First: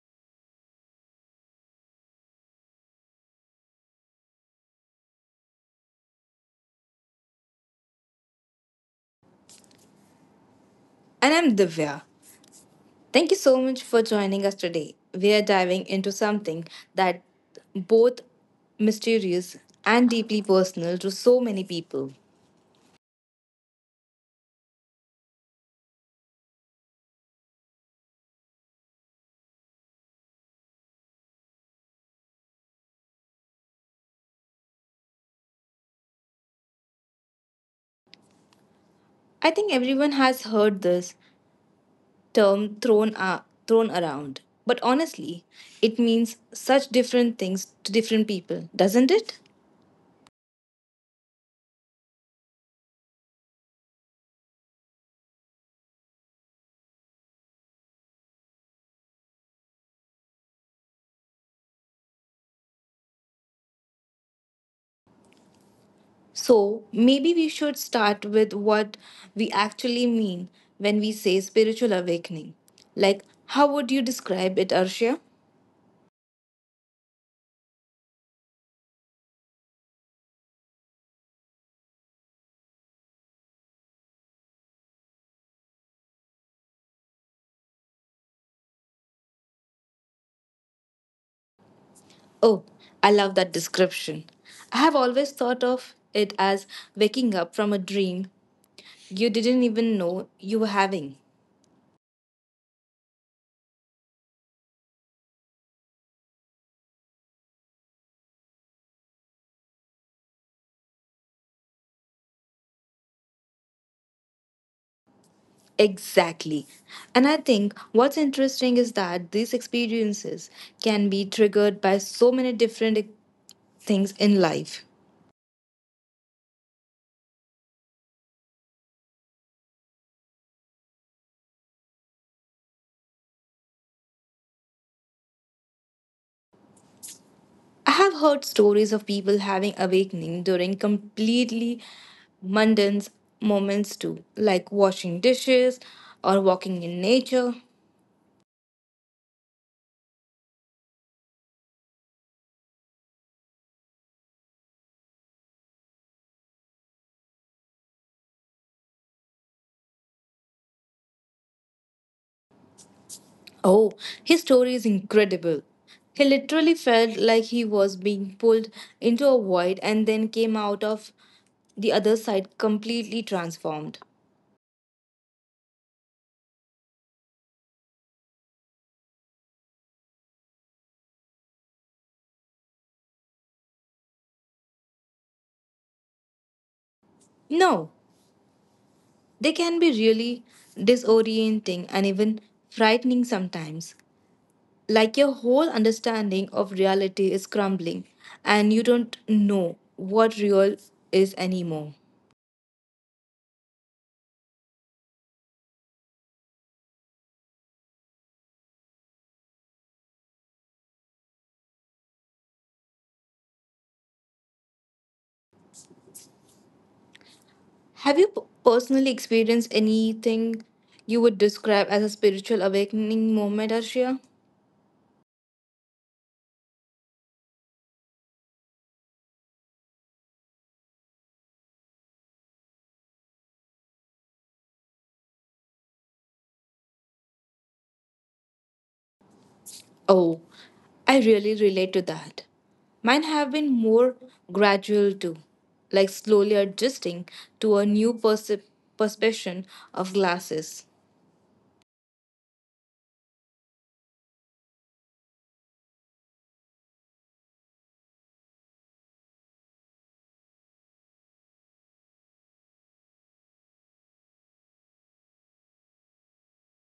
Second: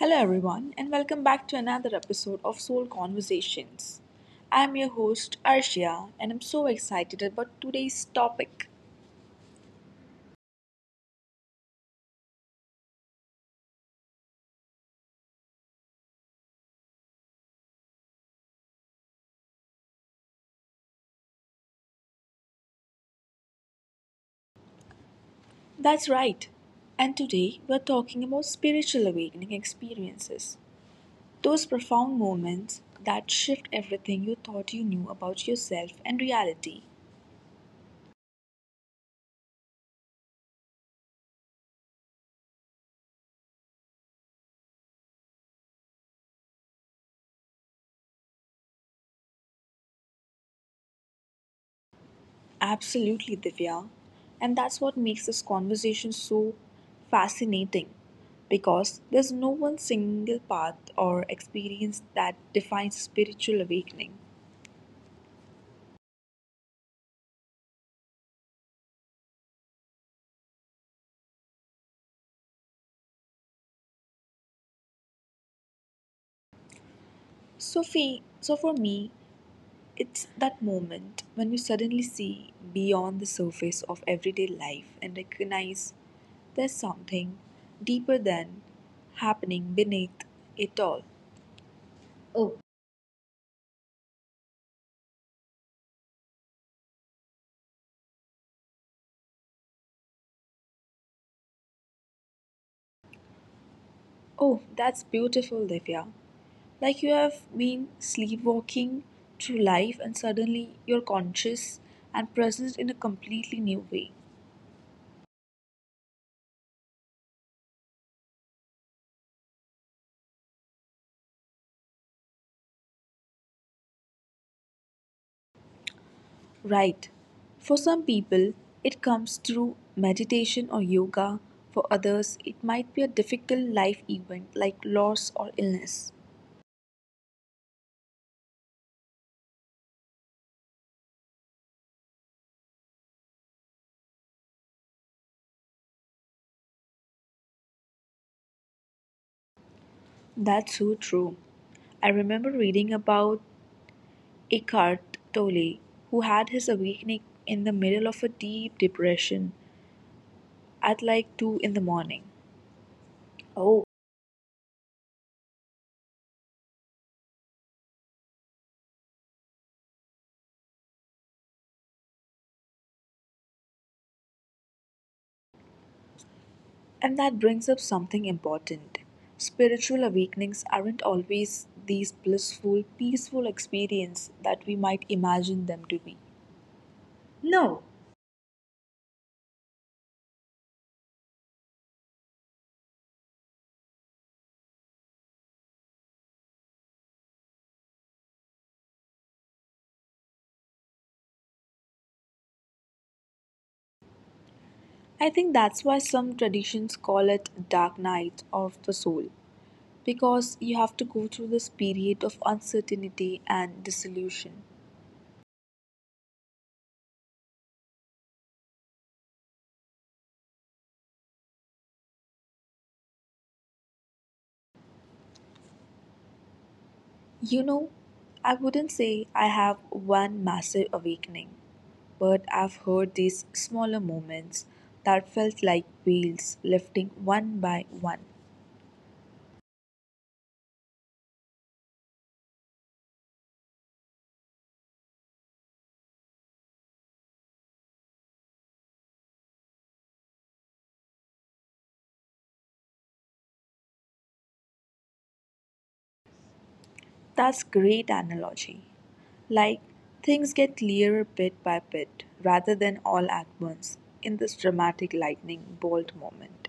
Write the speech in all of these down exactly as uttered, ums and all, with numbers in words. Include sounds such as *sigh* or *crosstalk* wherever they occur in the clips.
Hello, everyone, and welcome back to another episode of Soul Conversations. I'm your host, Arshia, and I'm so excited about today's topic. And I'm Divya. Thank you so much for joining us today. We are diving into something that both mysterious and deeply personal to so many people. That's right, and today we're talking about spiritual awakening experiences, those profound moments that shift everything you thought you knew about yourself and reality. I think everyone has heard this term thrown a thrown around, but honestly, it means such different things to different people, doesn't it? Absolutely, Divya. And that's what makes this conversation so fascinating because there's no one single path or experience that defines spiritual awakening. So, maybe we should start with what we actually mean when we say spiritual awakening. Like, how would you describe it, Arshia? So, fe so for me, it's that moment when you suddenly see beyond the surface of everyday life and recognize there's something deeper than happening beneath it all. Oh, I love that description. I have always thought of it as waking up from a dream you didn't even know you were having. Oh, that's beautiful, Divya. Like you have been sleepwalking through life and suddenly you're conscious and present in a completely new way. Exactly. And I think what's interesting is that these experiences can be triggered by so many different things in life. Right. For some people, it comes through meditation or yoga. For others, it might be a difficult life event like loss or illness. I have heard stories of people having awakening during completely mundane moments too, like washing dishes or walking in nature. That's so true. I remember reading about Eckhart Tolle, who had his awakening in the middle of a deep depression at like two in the morning. Oh, Oh. his story is incredible. He literally felt like he was being pulled into a void and then came out of the other side completely transformed. And that brings up something important. Spiritual awakenings aren't always these blissful, peaceful experiences that we might imagine them to be. No, No, they can be really disorienting and even frightening sometimes. Like your whole understanding of reality is crumbling and you don't know what real is anymore. I think that's why some traditions call it dark night of the soul, because you have to go through this period of uncertainty and dissolution. Have you p- personally experienced anything you would describe as a spiritual awakening moment, Arshia? You know, I wouldn't say I have one massive awakening, but I've heard these smaller moments that felt like wheels lifting one by one. Oh, I really relate to that. Mine have been more gradual too, like slowly adjusting to a new percep perception of glasses. That's great analogy. Like things get clearer bit by bit rather than all at once in this dramatic lightning bolt moment.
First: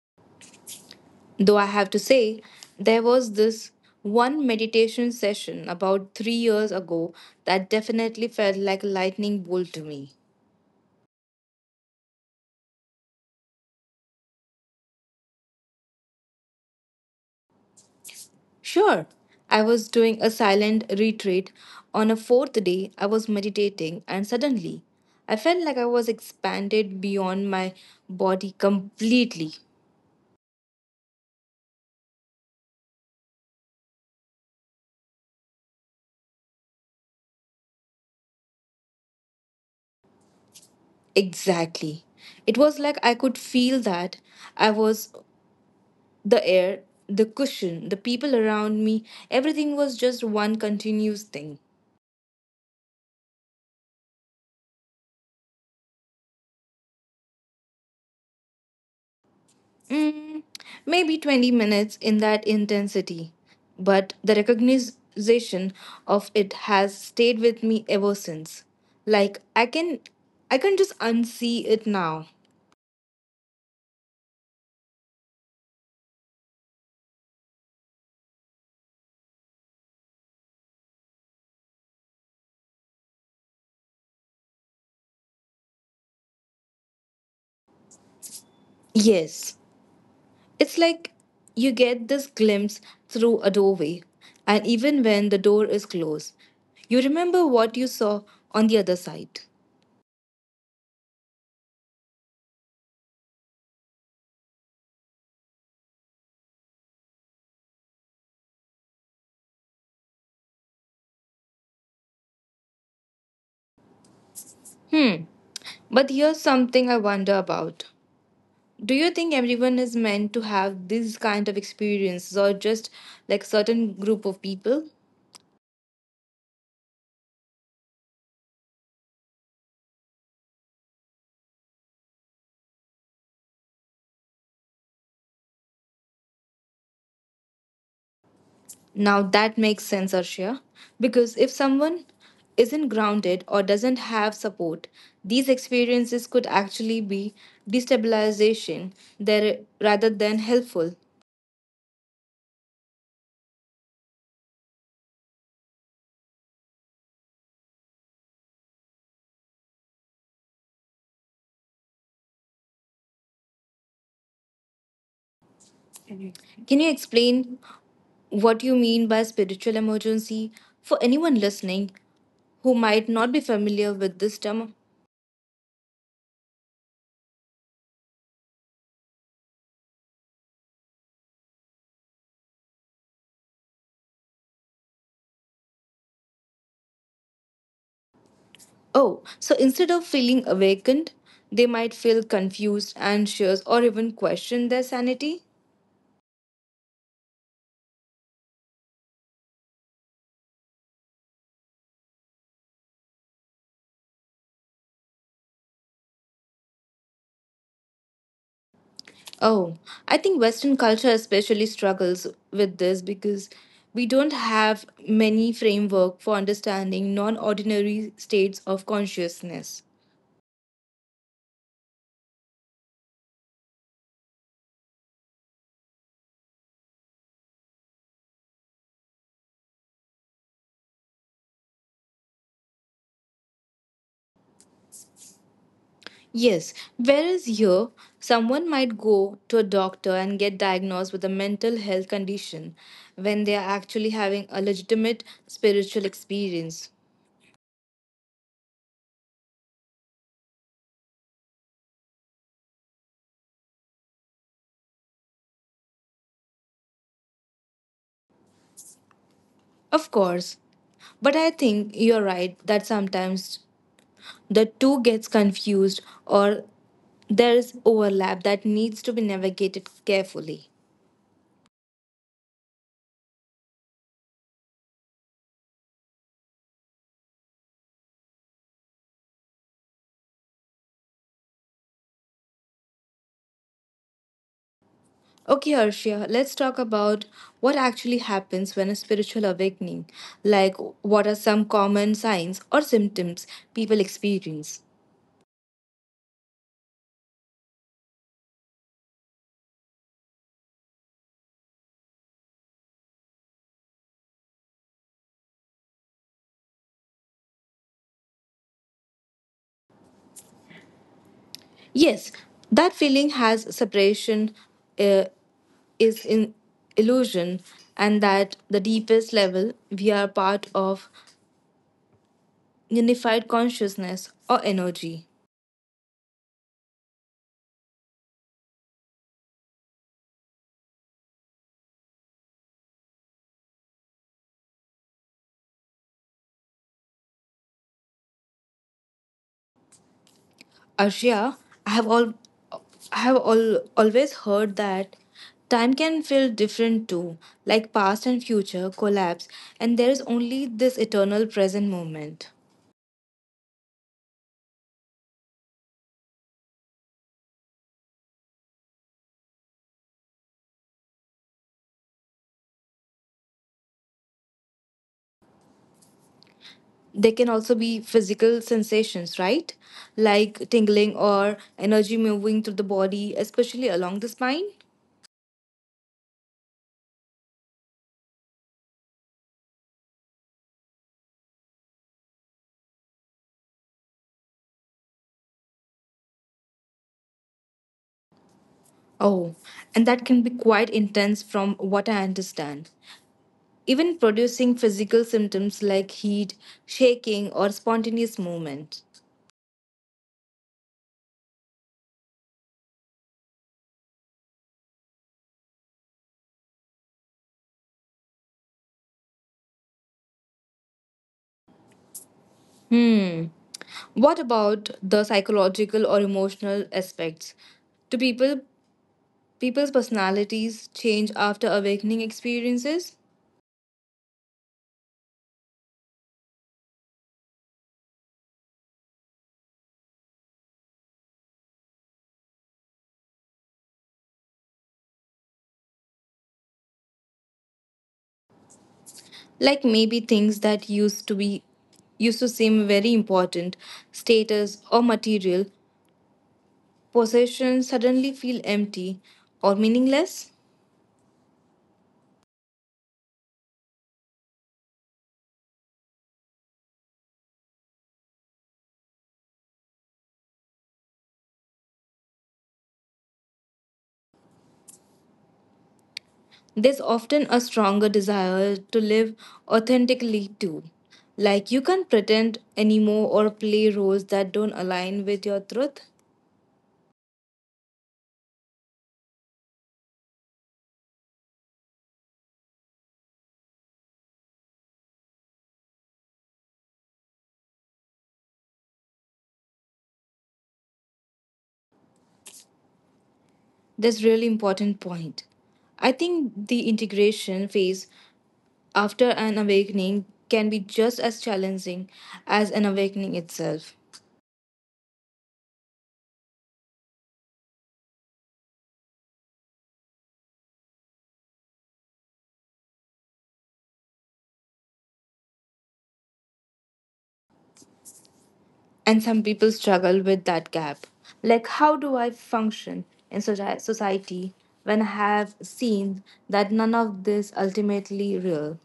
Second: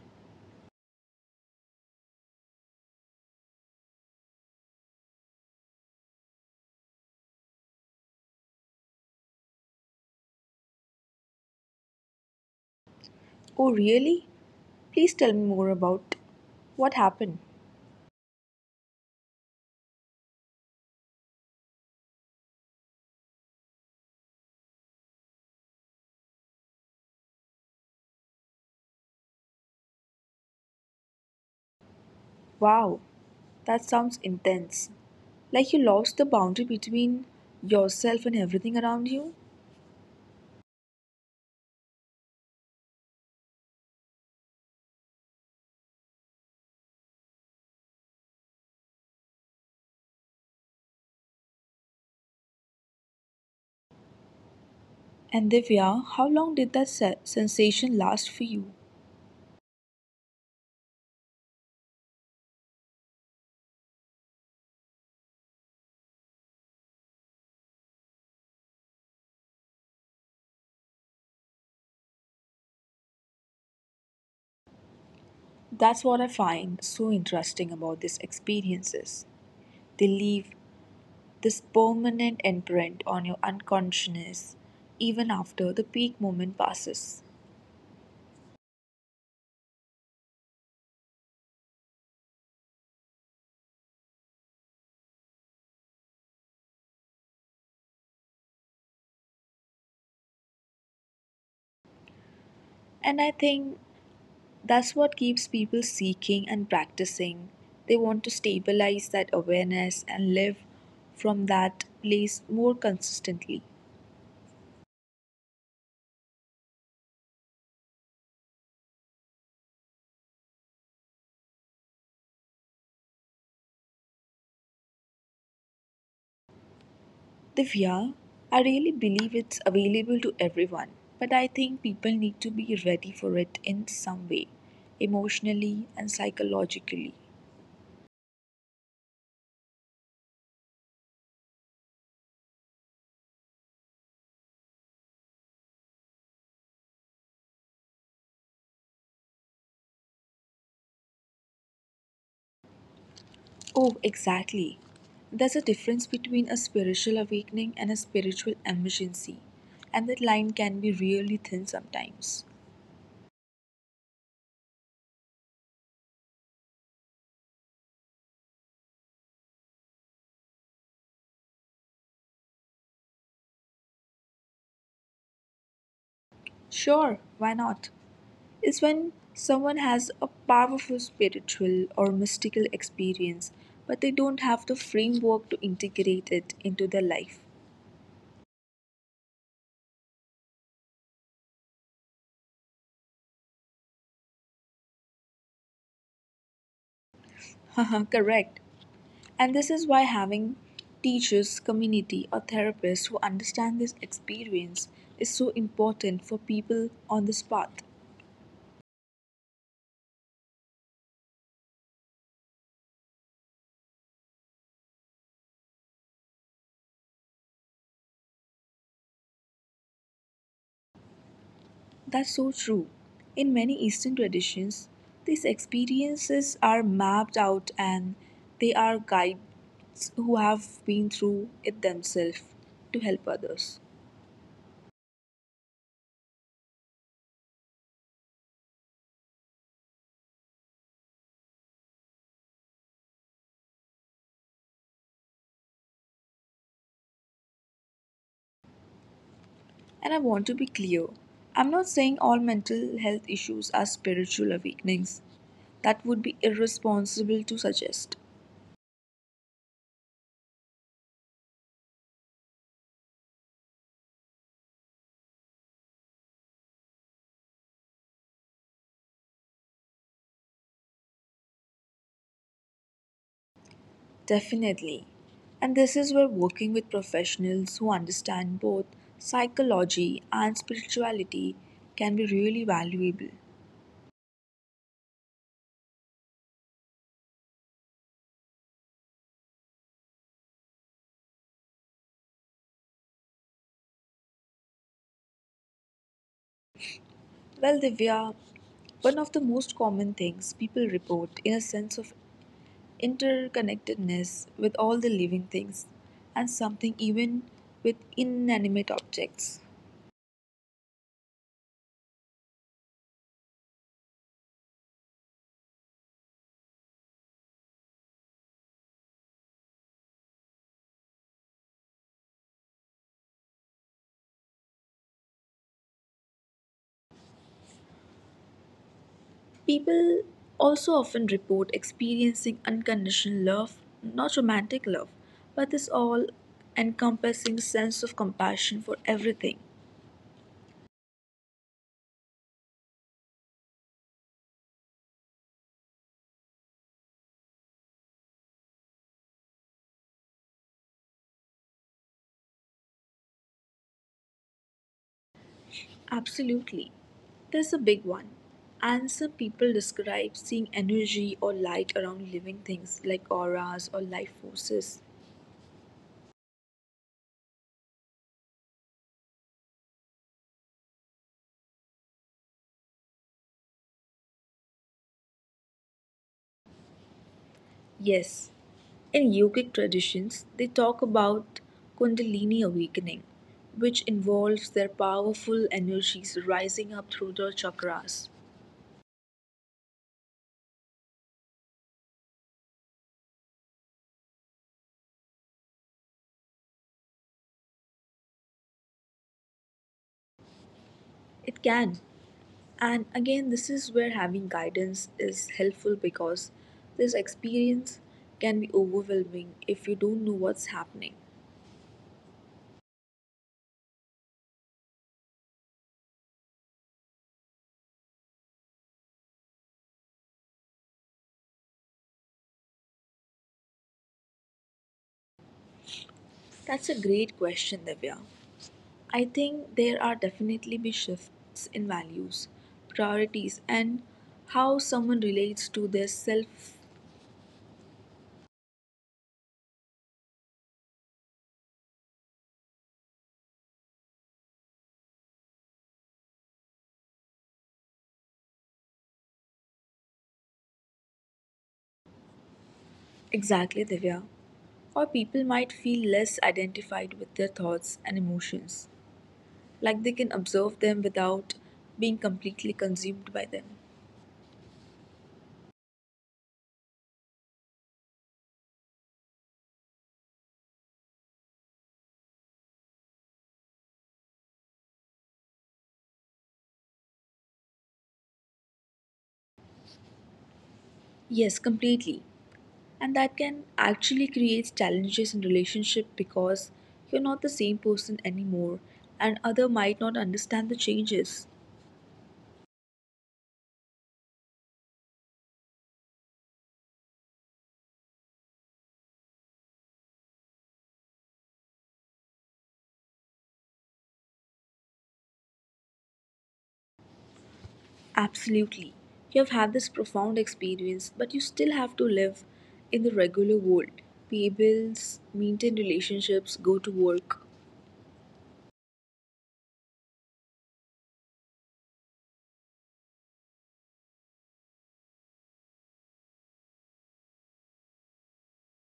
Though I have to say, there was this one meditation session about three years ago that definitely felt like a lightning bolt to me. Oh, really? Please tell me more about what happened. Sure. I was doing a silent retreat. On a fourth day, I was meditating, and suddenly, I felt like I was expanded beyond my body completely. Wow, that sounds intense. Like you lost the boundary between yourself and everything around you. Exactly. It was like I could feel that I was the air, the cushion, the people around me. Everything was just one continuous thing. And Divya, how long did that se- sensation last for you? Mm, maybe twenty minutes in that intensity, but the recognition of it has stayed with me ever since. Like I can I can just unsee it now. That's what I find so interesting about these experiences. They leave this permanent imprint on your unconsciousness even after the peak moment passes. Yes. It's like you get this glimpse through a doorway, and even when the door is closed, you remember what you saw on the other side. And I think that's what keeps people seeking and practicing. They want to stabilize that awareness and live from that place more consistently. Hmm. But here's something I wonder about. Do you think everyone is meant to have this kind of experiences or just like certain group of people? Divya, I really believe it's available to everyone, but I think people need to be ready for it in some way, emotionally and psychologically. Now that makes sense, Arshia. Because if someone isn't grounded or doesn't have support, these experiences could actually be destabilization there rather than helpful. Oh, exactly. There's a difference between a spiritual awakening and a spiritual emergency, and that line can be really thin sometimes. Can you explain what you mean by spiritual emergency for anyone listening who might not be familiar with this term? Sure, why not? Is when someone has a powerful spiritual or mystical experience, but they don't have the framework to integrate it into their life. Oh, so instead of feeling awakened, they might feel confused, anxious, or even question their sanity? *laughs* Correct. And this is why having teachers, community, or therapists who understand this experience is so important for people on this path. Oh, I think Western culture especially struggles with this because we don't have many framework for understanding non-ordinary states of consciousness. That's so true. In many Eastern traditions, these experiences are mapped out and they are guides who have been through it themselves to help others. Yes, whereas here, someone might go to a doctor and get diagnosed with a mental health condition when they are actually having a legitimate spiritual experience. And I want to be clear, I'm not saying all mental health issues are spiritual awakenings. That would be irresponsible to suggest. Of course, but I think you're right that sometimes the two gets confused or there's overlap that needs to be navigated carefully. Definitely. And this is where working with professionals who understand both psychology and spirituality can be really valuable. Okay, Arshia, let's talk about what actually happens when a spiritual awakening, like what are some common signs or symptoms people experience. Well, Divya, one of the most common things people report in a sense of interconnectedness with all the living things and something even with inanimate objects. Yes, that feeling has separation uh, is in illusion and that the deepest level we are part of unified consciousness or energy. People also often report experiencing unconditional love, not romantic love, but this all encompassing sense of compassion for everything. Arshia, I have all I have all, always heard that time can feel different too, like past and future collapse, and there is only this eternal present moment. Absolutely. There's a big one. And some people describe seeing energy or light around living things like auras or life forces. There can also be physical sensations, right? Like tingling or energy moving through the body, especially along the spine. Yes. In yogic traditions, they talk about Kundalini awakening, which involves their powerful energies rising up through the chakras. Oh, and that can be quite intense from what I understand, even producing physical symptoms like heat, shaking, or spontaneous movement. It can. And again, this is where having guidance is helpful because this experience can be overwhelming if you don't know what's happening. Hmm. What about the psychological or emotional aspects? Do people people's personalities change after awakening experiences? That's a great question, Divya. I think there are definitely be shifts in values, priorities, and how someone relates to their self Like maybe things that used to be used to seem very important, status or material possessions suddenly feel empty or meaningless? exactly, Divya. Or people might feel less identified with their thoughts and emotions, like they can observe them without being completely consumed by them. There's often a stronger desire to live authentically too. Like you can't pretend anymore or play roles that don't align with your truth. Yes, completely. And that can actually create challenges in relationship because you're not the same person anymore and other might not understand the changes. That's really important point. I think the integration phase after an awakening can be just as challenging as an awakening itself. Absolutely. You have had this profound experience, but you still have to live in the regular world. Pay bills, maintain relationships, go to work. And some people struggle with that gap. Like, how do I function in soci- society when I have seen that none of this ultimately real?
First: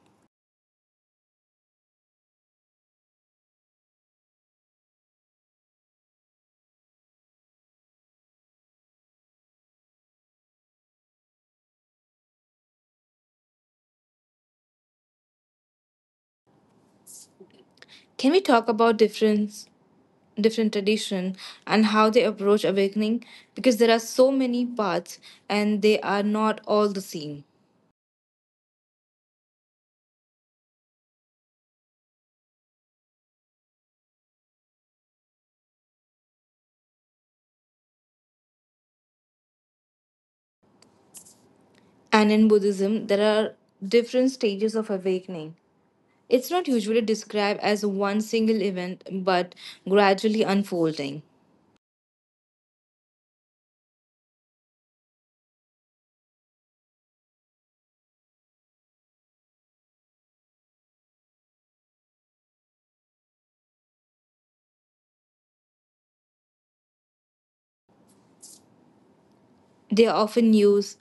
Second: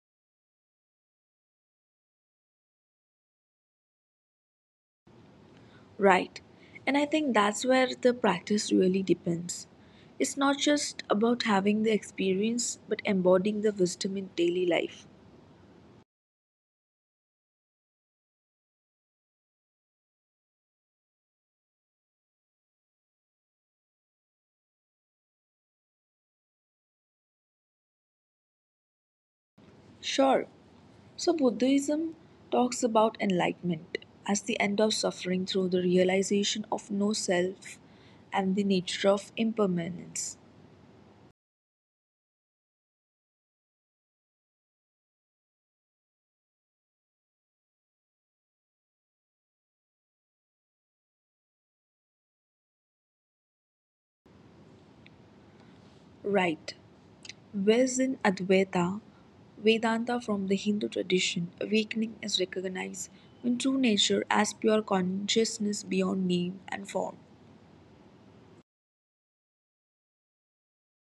Right. And I think that's where the practice really depends. It's not just about having the experience, but embodying the wisdom in daily life. Can we talk about difference different tradition and how they approach awakening because there are so many paths and they are not all the same. Sure. So, Buddhism talks about enlightenment as the end of suffering through the realization of no self and the nature of impermanence. And in Buddhism there are different stages of awakening. It's not usually described as one single event but gradually unfolding. Right. Whereas in Advaita, Vedanta from the Hindu tradition, awakening is recognized when true nature as pure consciousness beyond name and form. They often use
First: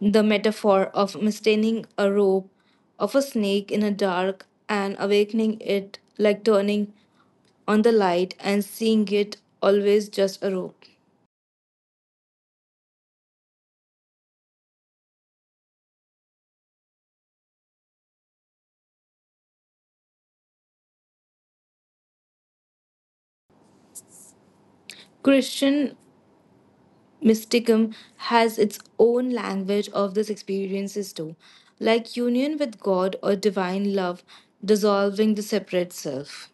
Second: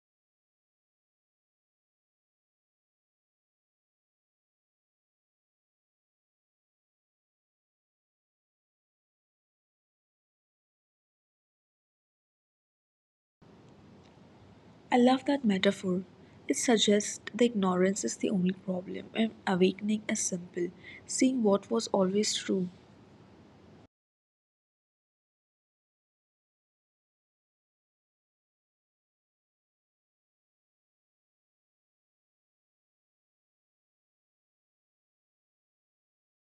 the metaphor of mistaining a rope of a snake in a dark and awakening it like turning on the light and seeing it always just a rope. I love that metaphor. It suggests the ignorance is the only problem and awakening is simple, seeing what was always true. Christian mysticism has its own language of these experiences too, like union with God or divine love dissolving the separate self.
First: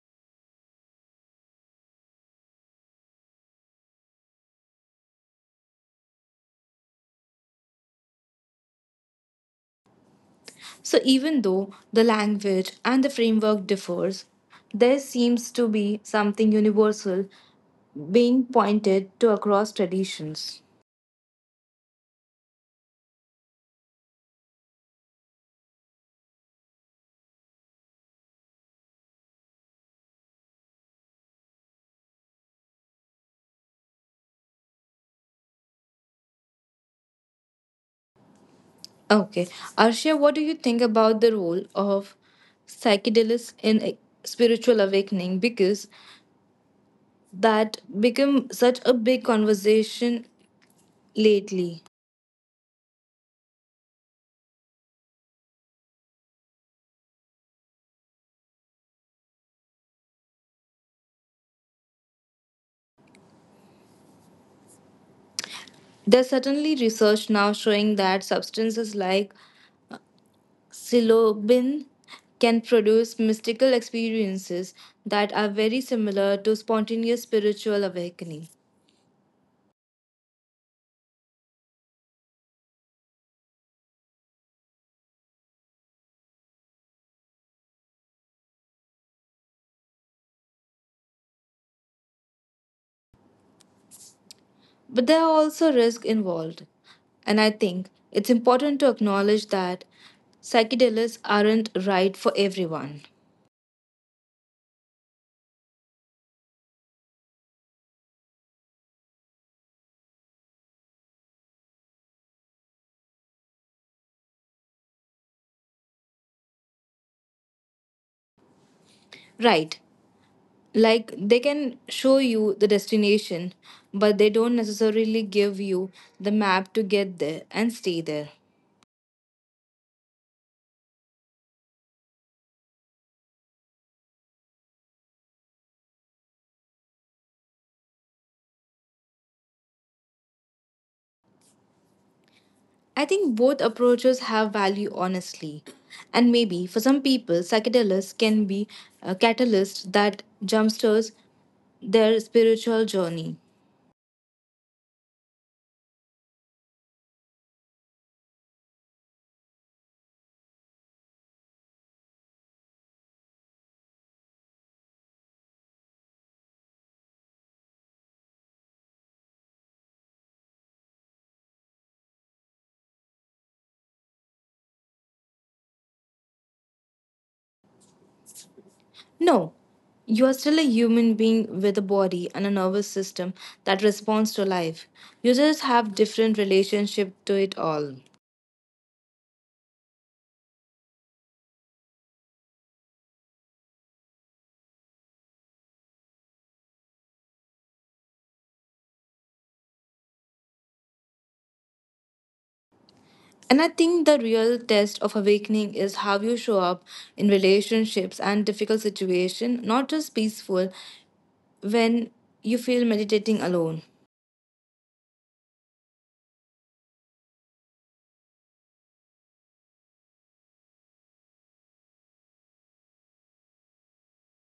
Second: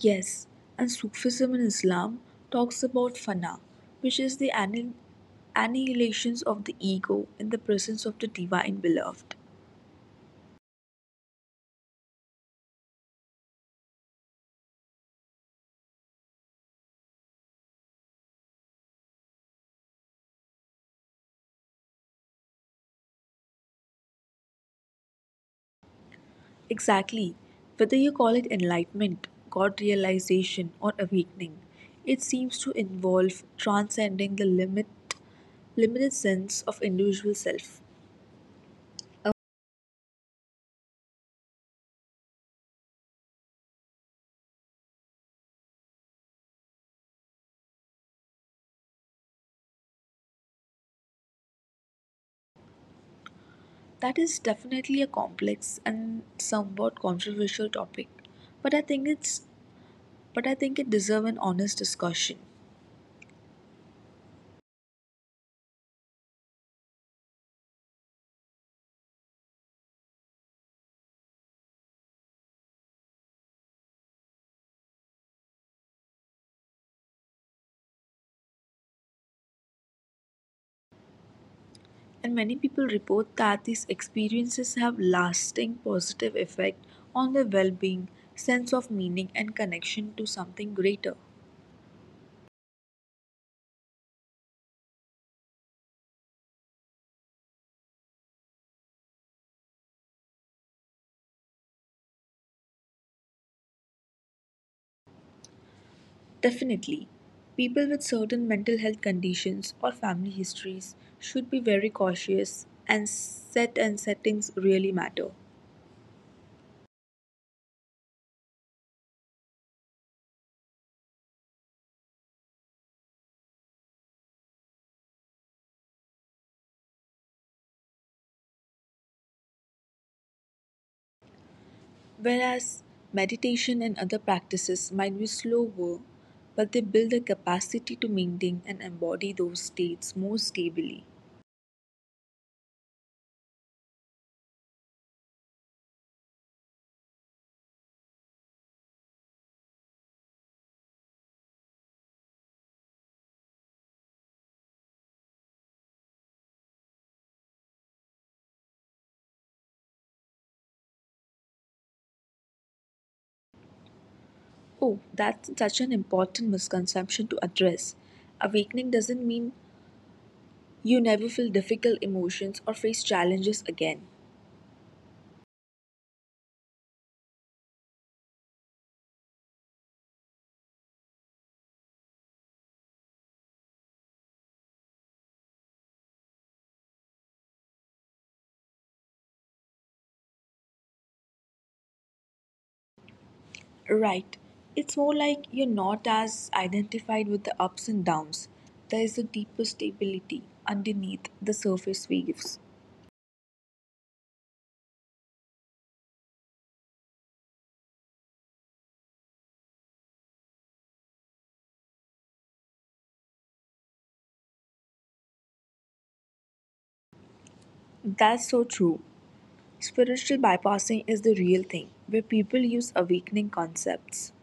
Yes, and Sufism in Islam talks about fana, which is the annihilation of the ego in the presence of the divine beloved. So even though the language and the framework differs, there seems to be something universal being pointed to across traditions. Exactly. Whether you call it enlightenment, God realization, or awakening, it seems to involve transcending the limit, limited sense of individual self. Okay. Arshia, what do you think about the role of psychedelics in a spiritual awakening? Because that become such a big conversation lately. That is definitely a complex and somewhat controversial topic, but I think it's but I think it deserves an honest discussion. There's certainly research now showing that substances like psilocybin can produce mystical experiences that are very similar to spontaneous spiritual awakening. And many people report that these experiences have lasting positive effect on their well-being, sense of meaning, and connection to something greater. But there are also risks involved. And I think it's important to acknowledge that psychedelics aren't right for everyone. Definitely, people with certain mental health conditions or family histories should be very cautious, and set and settings really matter. Right. Like they can show you the destination, but they don't necessarily give you the map to get there and stay there. Whereas meditation and other practices might be slower, but they build a capacity to maintain and embody those states more stably. I think both approaches have value honestly. And maybe for some people, psychedelics can be a catalyst that jumpstarts their spiritual journey. Oh, that's such an important misconception to address. Awakening doesn't mean you never feel difficult emotions or face challenges again. No, you are still a human being with a body and a nervous system that responds to life. You just have different relationship to it all. Right. It's more like you're not as identified with the ups and downs. There is a deeper stability underneath the surface waves. And I think the real test of awakening is how you show up in relationships and difficult situation, not just peaceful when you feel meditating alone. That's so true. Spiritual bypassing is the real thing, where people use awakening concepts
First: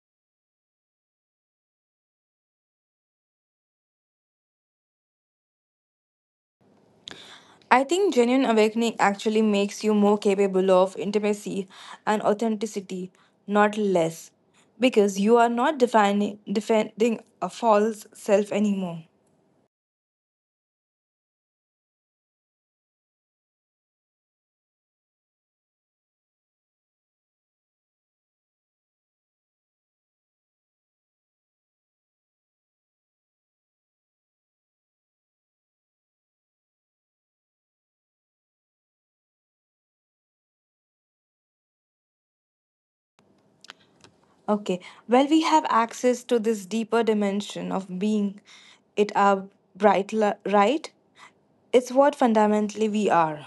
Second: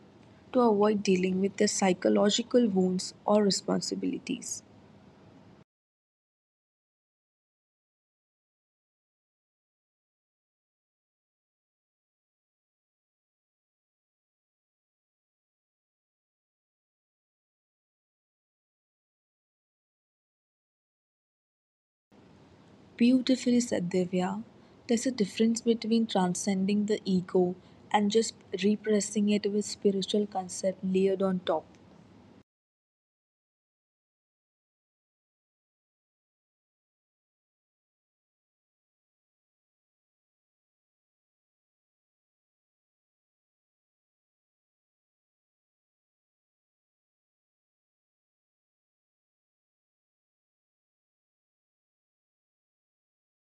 to avoid dealing with their psychological wounds or responsibilities. I think genuine awakening actually makes you more capable of intimacy and authenticity, not less, because you are not defining, defending a false self anymore. Beautifully said, Divya. There's a difference between transcending the ego and just repressing it with spiritual concept layered on top. Okay, well, we have access to this deeper dimension of being it our bright li- right. It's what fundamentally we are.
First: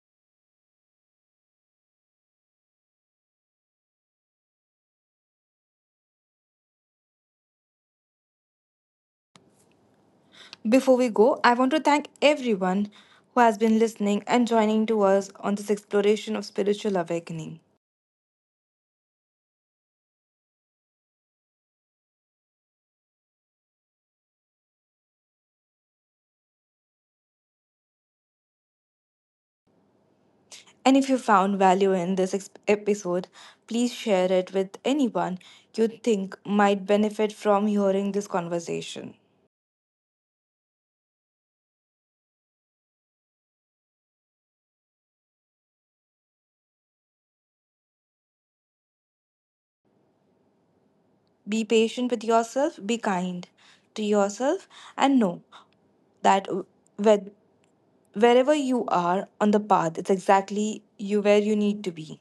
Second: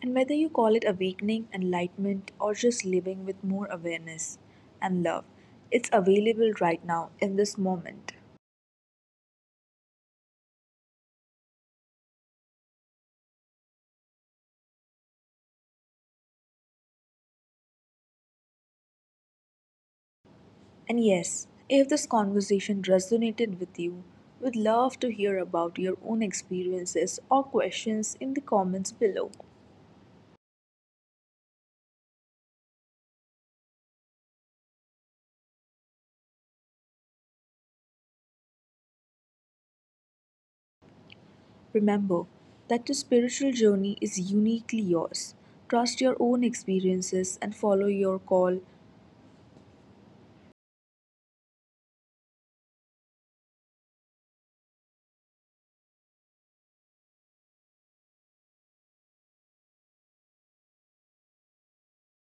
And whether you call it awakening, enlightenment, or just living with more awareness and love, it's available right now in this moment. Before we go, I want to thank everyone who has been listening and joining to us on this exploration of spiritual awakening. And yes, if this conversation resonated with you, we'd love to hear about your own experiences or questions in the comments below. And if you found value in this ex- episode, please share it with anyone you think might benefit from hearing this conversation. Remember that your spiritual journey is uniquely yours. Trust your own experiences and follow your call. Be patient with yourself, be kind to yourself, and know that whe- wherever you are on the path, it's exactly you where you need to be.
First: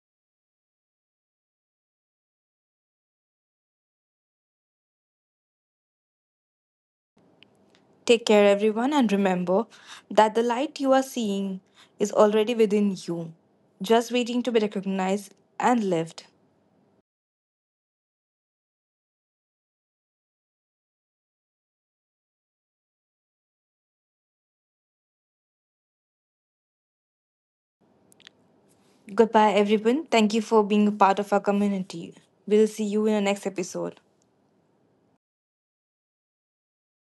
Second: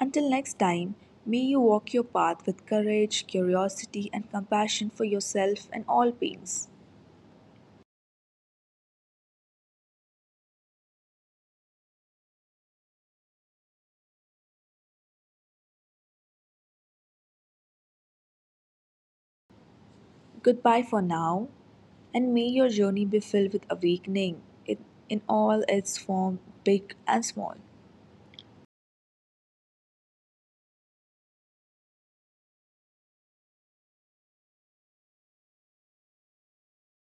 Until next time, may you walk your path with courage, curiosity, and compassion for yourself and all beings. Take care, everyone, and remember that the light you are seeing is already within you, just waiting to be recognized and lived. Goodbye for now, and may your journey be filled with awakening in, in all its form, big and small. Goodbye, everyone. Thank you for being a part of our community. We'll see you in the next episode.